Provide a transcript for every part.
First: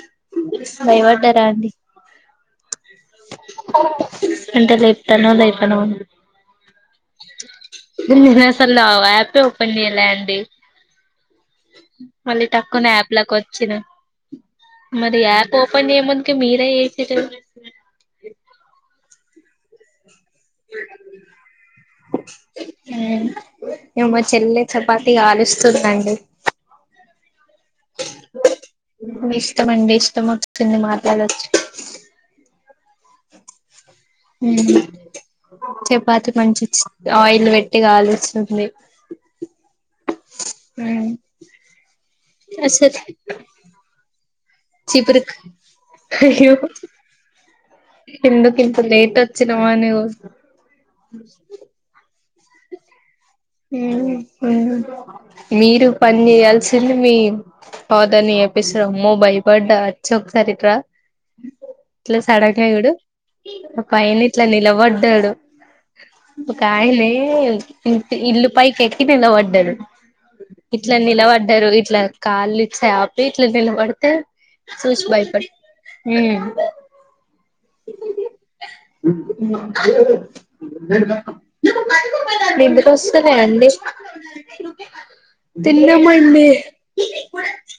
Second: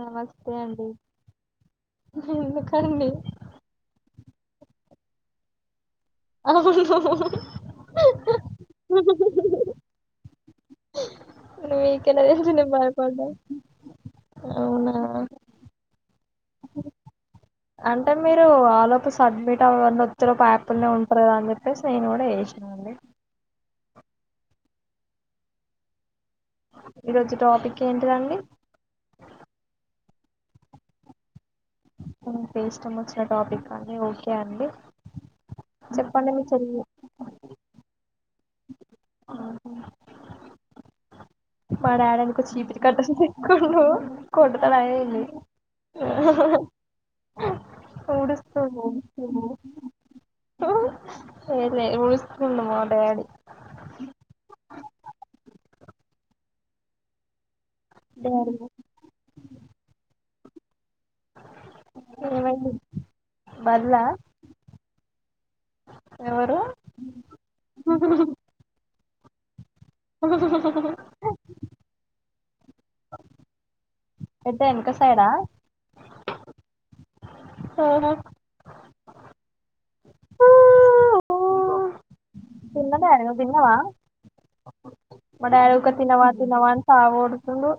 నమస్తే అండి భయబడ్డారా అండి ఎందుకండి అంటే లేపుతనో లేపనో అవును నిన్నసలు ఆ యాపే ఓపెన్ చేయలే అండి నీకే మళ్ళీ టక్కున యాప్ లాకి వచ్చిన అవునా మరి యాప్ ఓపెన్ చేయ ముందు తి మీరే చేసిర్రు అంటే మీరు ఆలోపు సబ్మిట్ అవ్వ న ఒత్తేలోపు యాప్ లనే ఉంటరు కదా అని చెప్పేసి నేను కూడా చేసిన అండి ఎమో మా చెల్లె చపాతి కాలుస్తుందండి ఈరోజు టాపిక్ ఏంటిదండి అత్తమ్మ ఒచ్చింది మాట్లాడోచి మీకు ఇష్టం వచ్చిన టాపిక్ అండి ఓకే అండి మ్ చెప్పండి చపాతి మీ చెల్లి మంచొచి ఆయిల్ పెట్టి కాల్ ఉంది మ్ మా డాడ్ అనుకో చీపురు కట్ట తిక్కుండు కొడుతడా ఏంది చిపురుకు అయ్యో ఎందుకు ఊడుస్తు ఇంత లేట్ వచ్చినవా నువ్వు ఏం లే ఊడుస్తు తుండు మా డాడీ మీరు పని చేయాల్సింది మీ పౌదని ఎపిసో అమ్మో భయపడ్డా అచ్చ్ ఒకసారి ఇటు రా ఇట్లా సడన్ గా ఏమైంది చూడు ఆ బల్లా పైన ఇట్లా నిలబడ్డాడు ఎవరు ఒక ఆయనే ఇంటి ఇల్లు పైకి ఎక్కి నిలబడ్డాడు ఇట్లా నిలబడ్డారు ఇట్లా కాళ్ళు చాపి ఇట్లా నిలబడు త్ ఎట్ట ఎనక సూచి సైడా భయపడ్ ఆ హా [unintelligible] ఎందుకు తిన్న డాడీ నువ్వు వస్తున్నాయ్ అండి తిన్నవా మా డాడీ ఊకె తిన్నం తినవా అండి తినవా అని సావగొడుతుండు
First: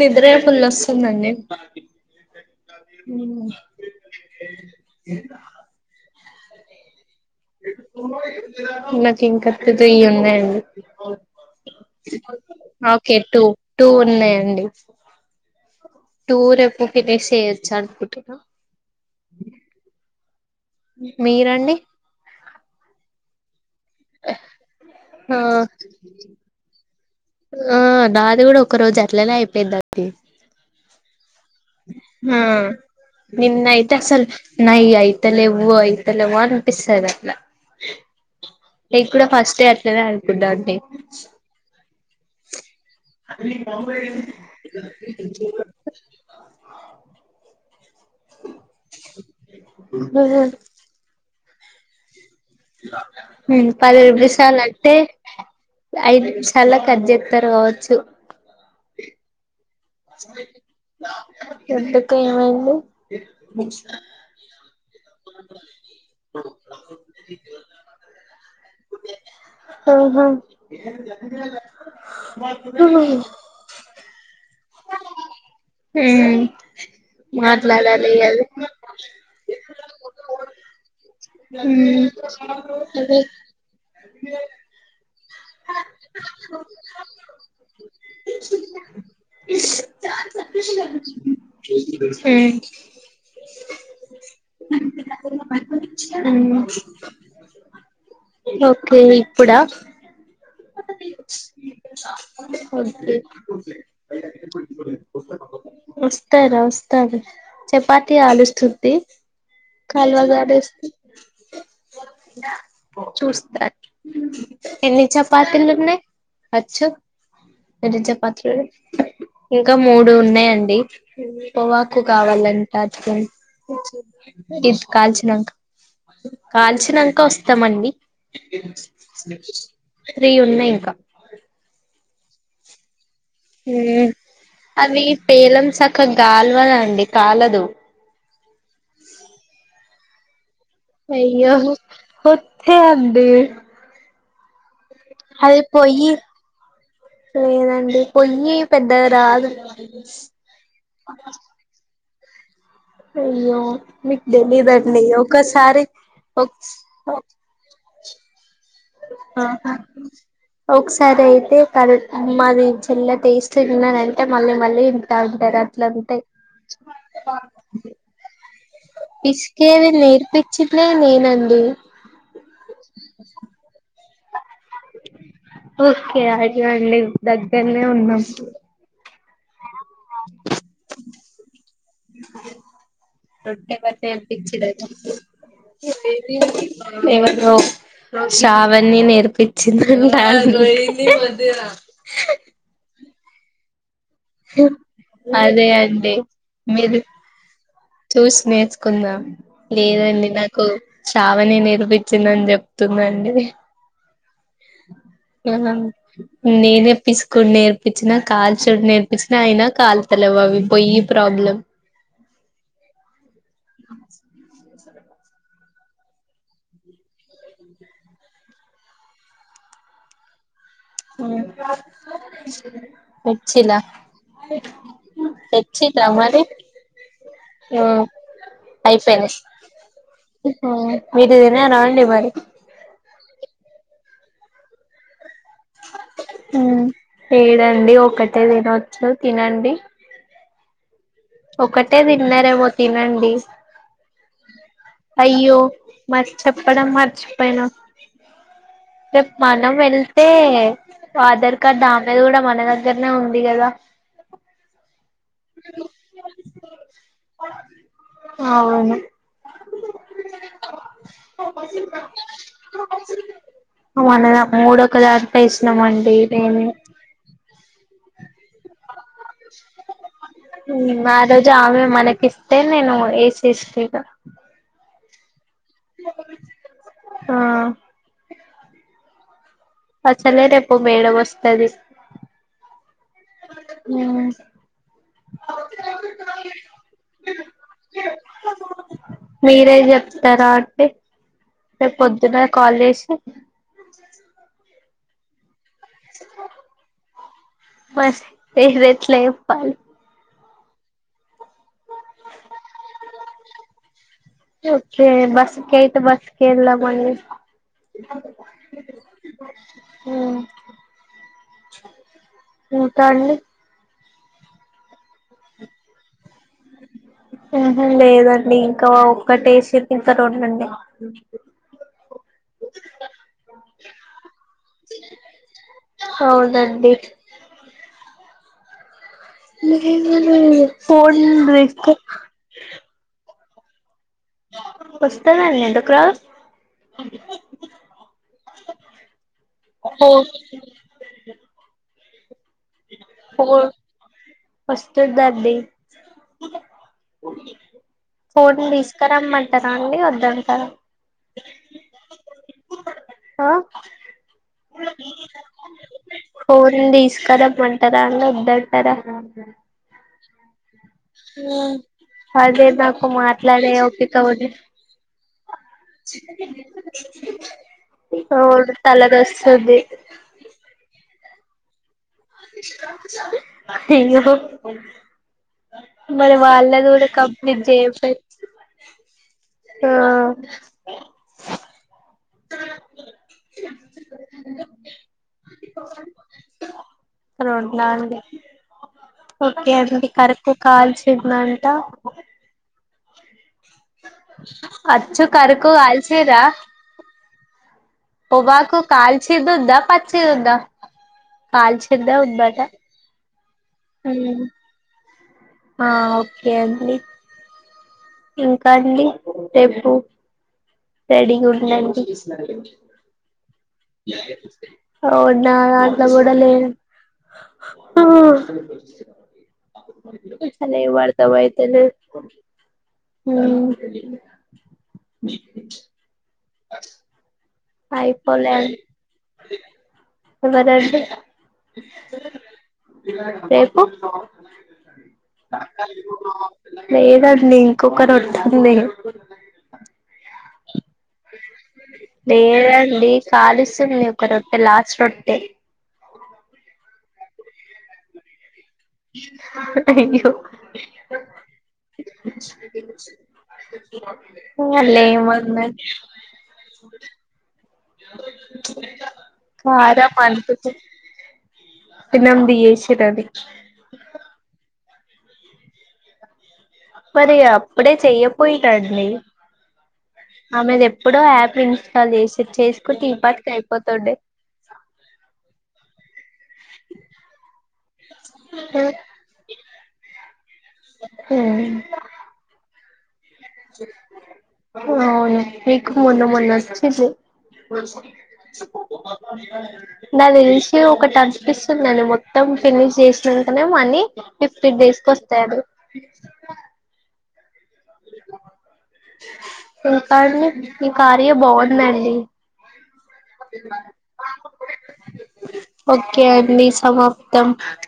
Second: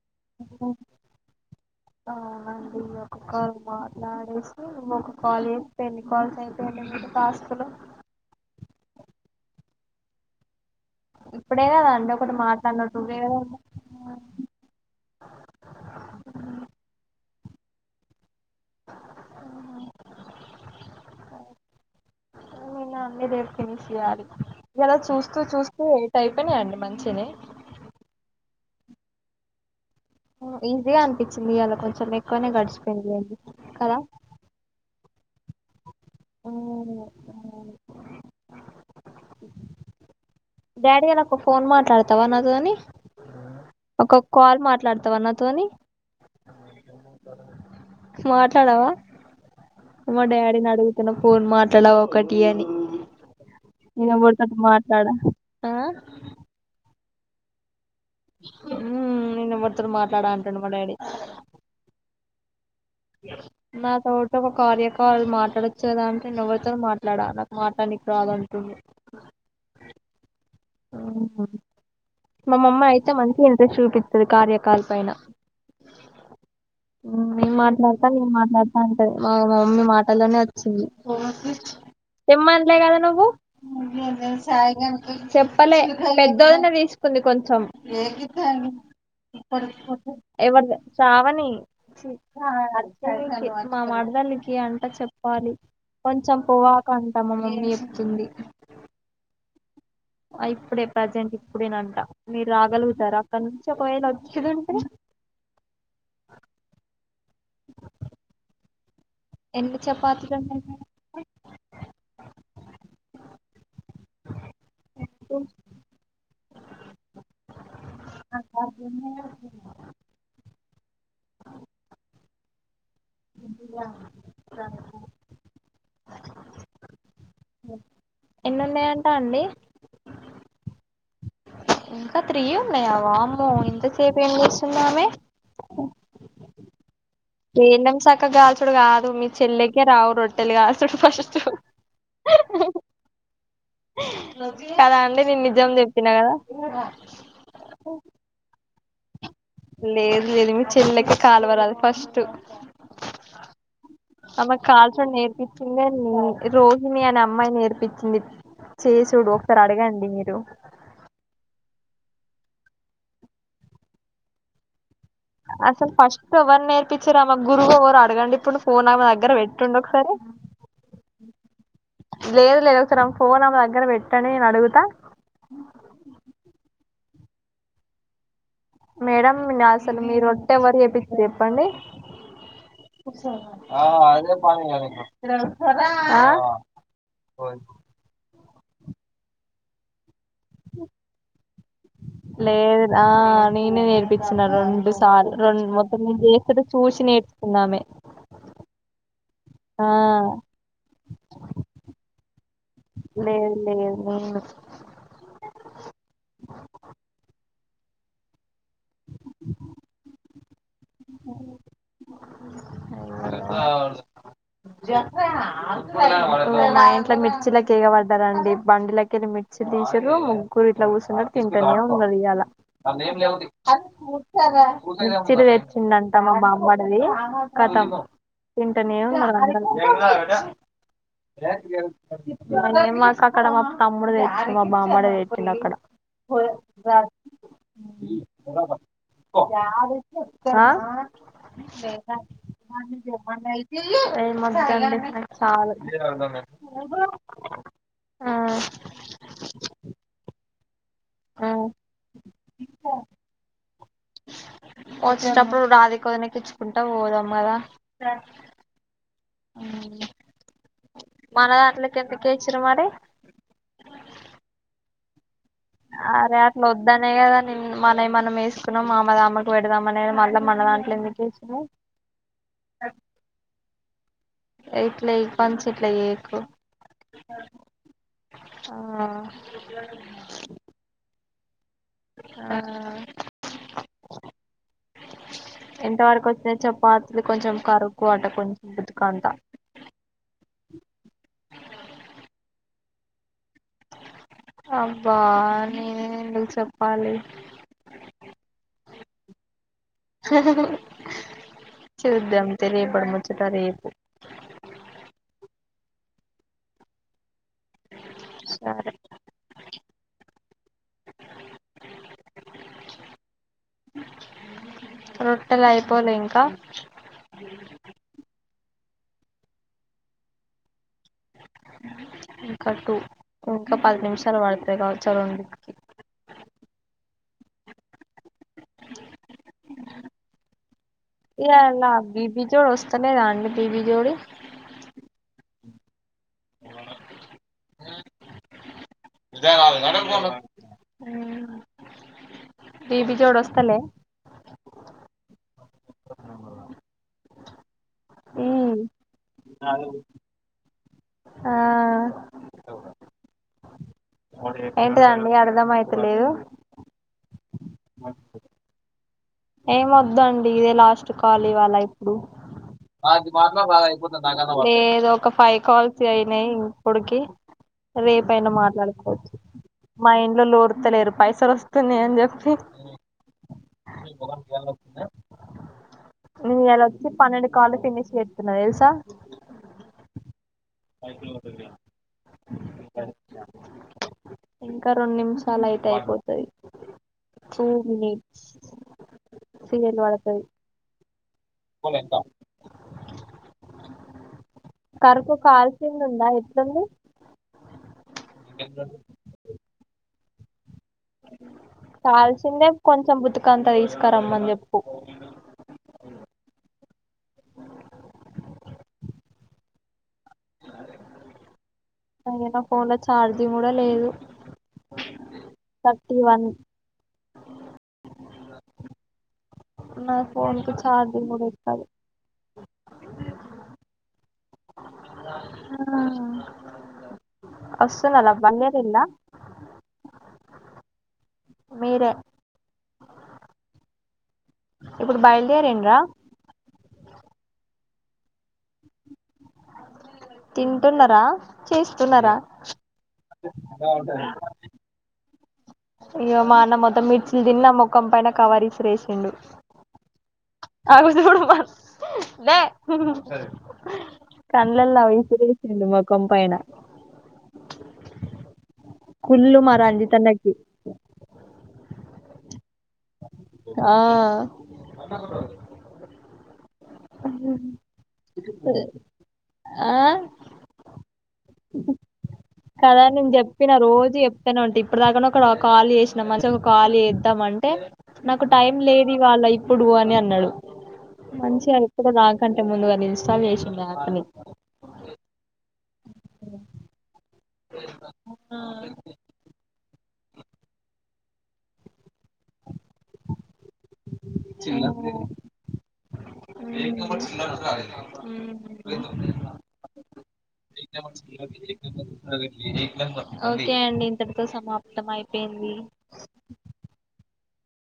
నిద్రే ఫుల్ వస్తుందండి ఈ ఒక్క కాల్ మాట్లాడేసి ఇంకొక కాల్ చేస్తే ఎన్ని కాల్స్ అయితాయండి మీ టాస్కులు నాకింకా త్రీ ఉన్నాయండి ఇప్పుడే కదా అండి ఒకటి మాట్లాడినట్టు ఓకే ఇదే టు కదండి టూ ఉన్నాయండి టూ రేపు ఫినిష్ చేయొచ్చు అనుకుంటున్నా అహ మీరండి నేను అన్ని రేపు ఫినిష్ చేయాలి కదా చూస్తూ ఆ చూస్తూ ఎయిట్ అయిపోయినాయండి మంచిగనె ఆ నాది కూడా ఒక రోజు అట్లనే అయిపోయిందండి ఈజీగా అనిపించింది ఇయ్యాల కొంచెం ఆ ఎక్కువనే గడిచిపోయిందిలెండి కదా లెవ్వు అయి తెలువో ఉమ్, అనిపిస్తది అట్లా ఉమ్. నేను కూడా ఫస్ట్ డే అట్లనే అనుకున్నాను డాడీ ఇయ్యాల ఒక ఫోన్ మాట్లాడతావా నాతోని ఒక కాల్ మాట్లాడతావా నాతోని మాట్లాడవా మా డాడీని అడుగుతున్న ఫోన్ మాట్లాడవా ఒకటి అని పది నేనెవరితోటి నిమిషాలు అంటే మాట్లాడ ఆ ఐదు నిమిషాల కట్ చెత్తారు కావచ్చు ఉమ్ నేనెవరి ఎందుకు ఏమైంది నాతోటోక కార్య కాల్ మాట్లాడొచ్చు కదా అంటే నేన్ ఎవరితోన్ మాట్లాడ నాకు మాట్లాడ్నిక్ రాదు అన్ అ హా మామమ్మ అయితే ఉమ్ మంచి ఇంట్రెస్ట్ చూపిత్తది కార్య కాల్ పైన మ్ మ్ నేన్ మాట్లాడ్త నేన్ మాట్లాడ్త అంటది మా మమ్మీ మాటల్లోనే వచ్చింది ఉమ్ ఏం మాట్లాడాలే నువ్వు చెప్పలె పెద్దొదిన తీసుకుంది కొంచం ఎవర్ శ్రావణి మా మర్దలికి అంట చెప్పాలి కొంచెం ఉమ్ పొవా కంట మామమ్మి చెప్తుంది ఓకే ఇప్పుడా అ ఇప్పుడే ప్రజెంట్ ఇప్పుడేనంట మీర్ రాగలుగుతార అక్కడ నుంచి ఒకవేళ వ ఒస్తరా వొస్తాది చపాతి కాలుస్తుంది ఎన్ని చపాతీలు ఉన్నయ్ కాలువగాడేస్తూ మేడం ఎన్ని చపాతిలు ఉన్నాయ్ అచ్చు ఎన్ని చపాతీలైనయ్ ఇంక మూడు ఉన్నాయండి పొవాకు కావాలన్ ఆటికి ఇది కాల్చినంక కాల్చినంక ఒస్తమండి ఎన్ని ఉన్నాయంట అండి త్రీ ఉన్నయ్ ఇంకా ఇంక త్రీ ఉన్నయా వామ్ అవి పేలం సక్కగాల్వద్ అండి కాలదు సక్కగాల్చుడు కాదు మి చెల్లెకే రావు రొ ట్టెలు కాల్చుడు ఫస్టు అయ్యో ఒత్తే అండి అది పొయ్యి లేదండి పొయ్యి పెద్దగ రాదు లేదు లేదు మీ చెల్లెకె కాలువరాదు ఫస్ట్ అయ్యో మీకు ఆమెకి తెలీదండి కాల్చుడ్ ఒకసారి నేర్పిచిందె నే ఒక్స్ రోజు నేన్ అమ్మాయ్ నేర్పి చింది ఒకసారి ఐతే కదు మాది చెల్లె టేస్ట్ తిన్నారంటే మళ్ళీ మళ్ళీ తాగుతారు అట్ల అసలు ఉంటయ్ ఫస్ట్ ఎవరు నేర్పించిరు ఆమె గురువు ఎవరు అడగండి ఇప్పుడు ఫోన్ ఆమె దగ్గర పెట్టుండి పిస్కేది ఒకసారి నేర్పిచ్చిందే నేనండి లేదు లేదు ఒకసారి అమె ఫోన్ ఆమె దగ్గర పెట్టండి అని నేనడుగు ఓకే అడగండి దగ్గర్నె ఉన్నం మేడం మిన్ అసలు మీరొట్టే ఎవరు చెపిచ్చిర్ చెప్పండి ఆ అదే పనిగా నీకు ఆ ఎవరు బ్రో ఓయ్ శ్రావణి నేర్పిచిందంట అండి లేదు ఆ నేనే నేర్ ర్పిచ్చిన రెండు సార్లు రొన్ అదే మొత్తం అండి నెన్ చేస్తుట్టే చూసి నేర్చుకుందామె చూస్ నేర్చుకుందాం లేదండి నాకు శ్రావనే నేర్పిచ్చిందని చెప్ లేద్ లేదు నేనే పిస్కుడ్ నేర్ పిచ్చిన్న కాల్చుడ్ నేర్పిచ్న అయినా కాల్తలెవ్ అవి పోయ్యి ప్రాబ్లం త [unintelligible] ఊ మా ఇంట్ల మిర్చిలకెగపడ్డరండి బండిలకెళ్లి మిర్చిల్ తీ చురుం కూరిట్ల కూసున్నడు తింటనే ఉన్నడు ఇయాల తెచ్చిలా తెచ్చిలా తెచ్చిండంట మా మరి బామర్ ర్ధి కతము తింటనే అయిపోయినాయి ఉన్నరందరు మీరు తిన్నారా అండి మరి మాక్ అక్కడ మా తమ్ముడే తెచ్చి మా బామ్మర్ది తిన్నక్కడ హ్మ్ ఏడండి ఒక్కటే తినొచ్చు తినండి ఆ ఒక్కటే దిన్నరేమో తినన్ ఏమ్ ఓదండి నాక్ అయ్యో చాలు రెప్ మనం వెల్ తే ఆ అధర్ కార్డ్ దామేది గూడ మన దగ్గర్ నే ఉంది గదా ఓచిన్ టప్పుడ్ రాధికో కుంట వోదామ్ కదా హ్మ్ మరి నువ్ అనద మూడో ఒక్ దాన్ అరే అట్లోద్దనే గాద నిన్ మానైమనం ఎసుకున్నాం మామ్ మద్ అమక్ వేడదాం అనే గా మళ్ళ మనదాట్లే ఆ రోజు ఎందుకేశింది ఆమె మనకిస్తే నేను వేసేస్తా ఇగ ఇట్లే ఇప్పంచి ఇట్ల ఏకు ఆ హ అచ్చలే రేపు మేడం ఓస్తదిస్ ఆ ఆ హ్మ్ ఏంతవరకు ఒచ్ నయ్ చపాతుల్ కొంచెమ్ కరుకు అట కొంచెం భుత్ కంట ఏ రేపొద్దు నే కాల్ జేషీ అబ్బా ఆన్ మర్ హే హియేద్ ఏట్ల ఏప్పాలి ఆహా హ్ చూద్దాం తేరే రేపడ్ ముచ్చట రేపు ఓకే ఏ బస్సు కేయితే బస్సు కెల్ దామని సరే ఆ ఇంకండి రొట్టెలయిపోలే ఇమ్ ఉహ్ లేదండి ఇంకా ఓ ఒక్కటేశిర్ ఇంక రొంనుంన్నాయ్ ఇంకా టూ ఉంక పద్ నిమ్ షాల్ వడతాయి గావచ్ ఆ రోం కి ఔనండి ఫోన్ ఇయాల బిబి జోడ్ ఓస్త లేదాండి బిబీజోడి ఓస్తదన్ ఎందుక్ రాద్ ఇదే నాల్ గంటల్ ఫోన్లు హ్మ్ బిబిజోడ్ ఓస్తలే చుదండి ఫోట్లు ఉమ్ తీస్ ఇక రమ్మంటారా అండి ఓద్దంటర ఆ ఆ ఏంటిదండి అరదమైత్ లేదు కరమ్ మంటారండి ఓద్దాంటరా ఏం ఓద్దండి ఇదే లాస్ట్ చు కాల్ లీవాల ఇపుడ్ అదే నాకు మాట్లాడే ఓపిక ఉంది ఏ ఇదో ఒక్క ఫై కల్స్ కైనయ్ ఇపుడ్ కి రేపయిన అవును మాట్లాడ్ కోచ్ తలనొస్తుంది మా ఇంట్లోలోల్ ఓర్ తలేదు పైసల్ స్ మీ అయియెహో మొఖం ఇయ్యాల వచ్చిందా మరే నేను ఇయాల వచ్చి వాళ్ళగుడా పన్నెండు కాంప్లిట్ కాళ్ళు ఫినిష్ జేయపెర్ చేస్తున్నా ఆ సాయకిలు వ [inaudible] ఇంకా రొన్ నిమ్షాలైతే అయిపోతది. సరే టూ ఉంట్ నాండి మినిట్స్ ఓకే సీరియల్ అండి పడతది కరకు కాల్చిందంట. ఫోన్ ఎంత అచ్చు కరుకు కరి కు కాల్సింది ఉందా ఆల్చిర్రా ఎట్లుంది పొగాకు కాల్చి దుద్ద ప చ్చిదుందా కాల్సిందే కొంచెం బుతుకంతా ఉమ్ తీసుకరమ్మని చెప్పు ఆ ఓకే అండి. ఇంకా అండి రేపు రెడీగున్నండి. అయ్యో నా ఫోన్ లో ఛార్జింగ్ కూడా లేదు అవునా అట్ల థర్టీ గూడా వన్ లే నా ఫోన్ కి అసలేం ఛార్జింగ్ కూడా అర్థమైతలే ఎక్కదు హ్మ్ ఆ అ అయిపోలా బయలుదేరిండ్రా ఎవరండీ మీరే రేపు ఇప్పుడు తత్కాల బయలుదేరిండ్రా ఇంగు ఎప్పుడు బావ పెళ్లయింది లేదండి ఇంకొకరొట్టుంది. తింటున్నరా చేస్తున్నా లేదండి కాలుస్తుంది ఒక రొట్టె లాస్ట్ రొట్టె ఇగ మా అన్న మొత్తం మిర్చి దిన్నా మొఖం పైన కవరిస్ అయ్యో అవి జూడు కండ్లల్లా వాళ్ళేమన్నారు విసిరేసిండు మొఖం పైన కుళ్ళు మా కారం రంజిత్ అన్నకి అనిపిచ్ ఇనమ్ది ఏసితది ఆ మరి అప్పుడే చెయ్యపోయికండి ఆ ఆమె ప్పుడో యాప్ ఇన్స్టాల్ జేసి కదా నేను చెప్పిన రోజు చెప్తానుంటి ఇప్పుడు దాకా నొక ఒక కాళీ చేసిన మంచిగా ఒక కాల్ ఏత్తమ్ అంటే నాకు టైం లేదు ఇవాళ ఇప్పుడు అని అన్నాడు హ్మ్ మంచిగా ఇప్పుడు నాకంటే ముందుగా నిలిచ అవును మీకు మొన్న మొన్న వొచ్చిందే నా దెల్సి ఒక టట్టిస్తుందడి మొ మొత్తం ఫినిష్ చేసినంకనే మనీ ఫిఫ్టీ డేస్క్ వొస్తాయండి. హ్మ్ ఇంకా అండి మీ కార్య బాగుందండి ఓకే అండి ఇంతటితో స ఓకే అండి సమాప్తం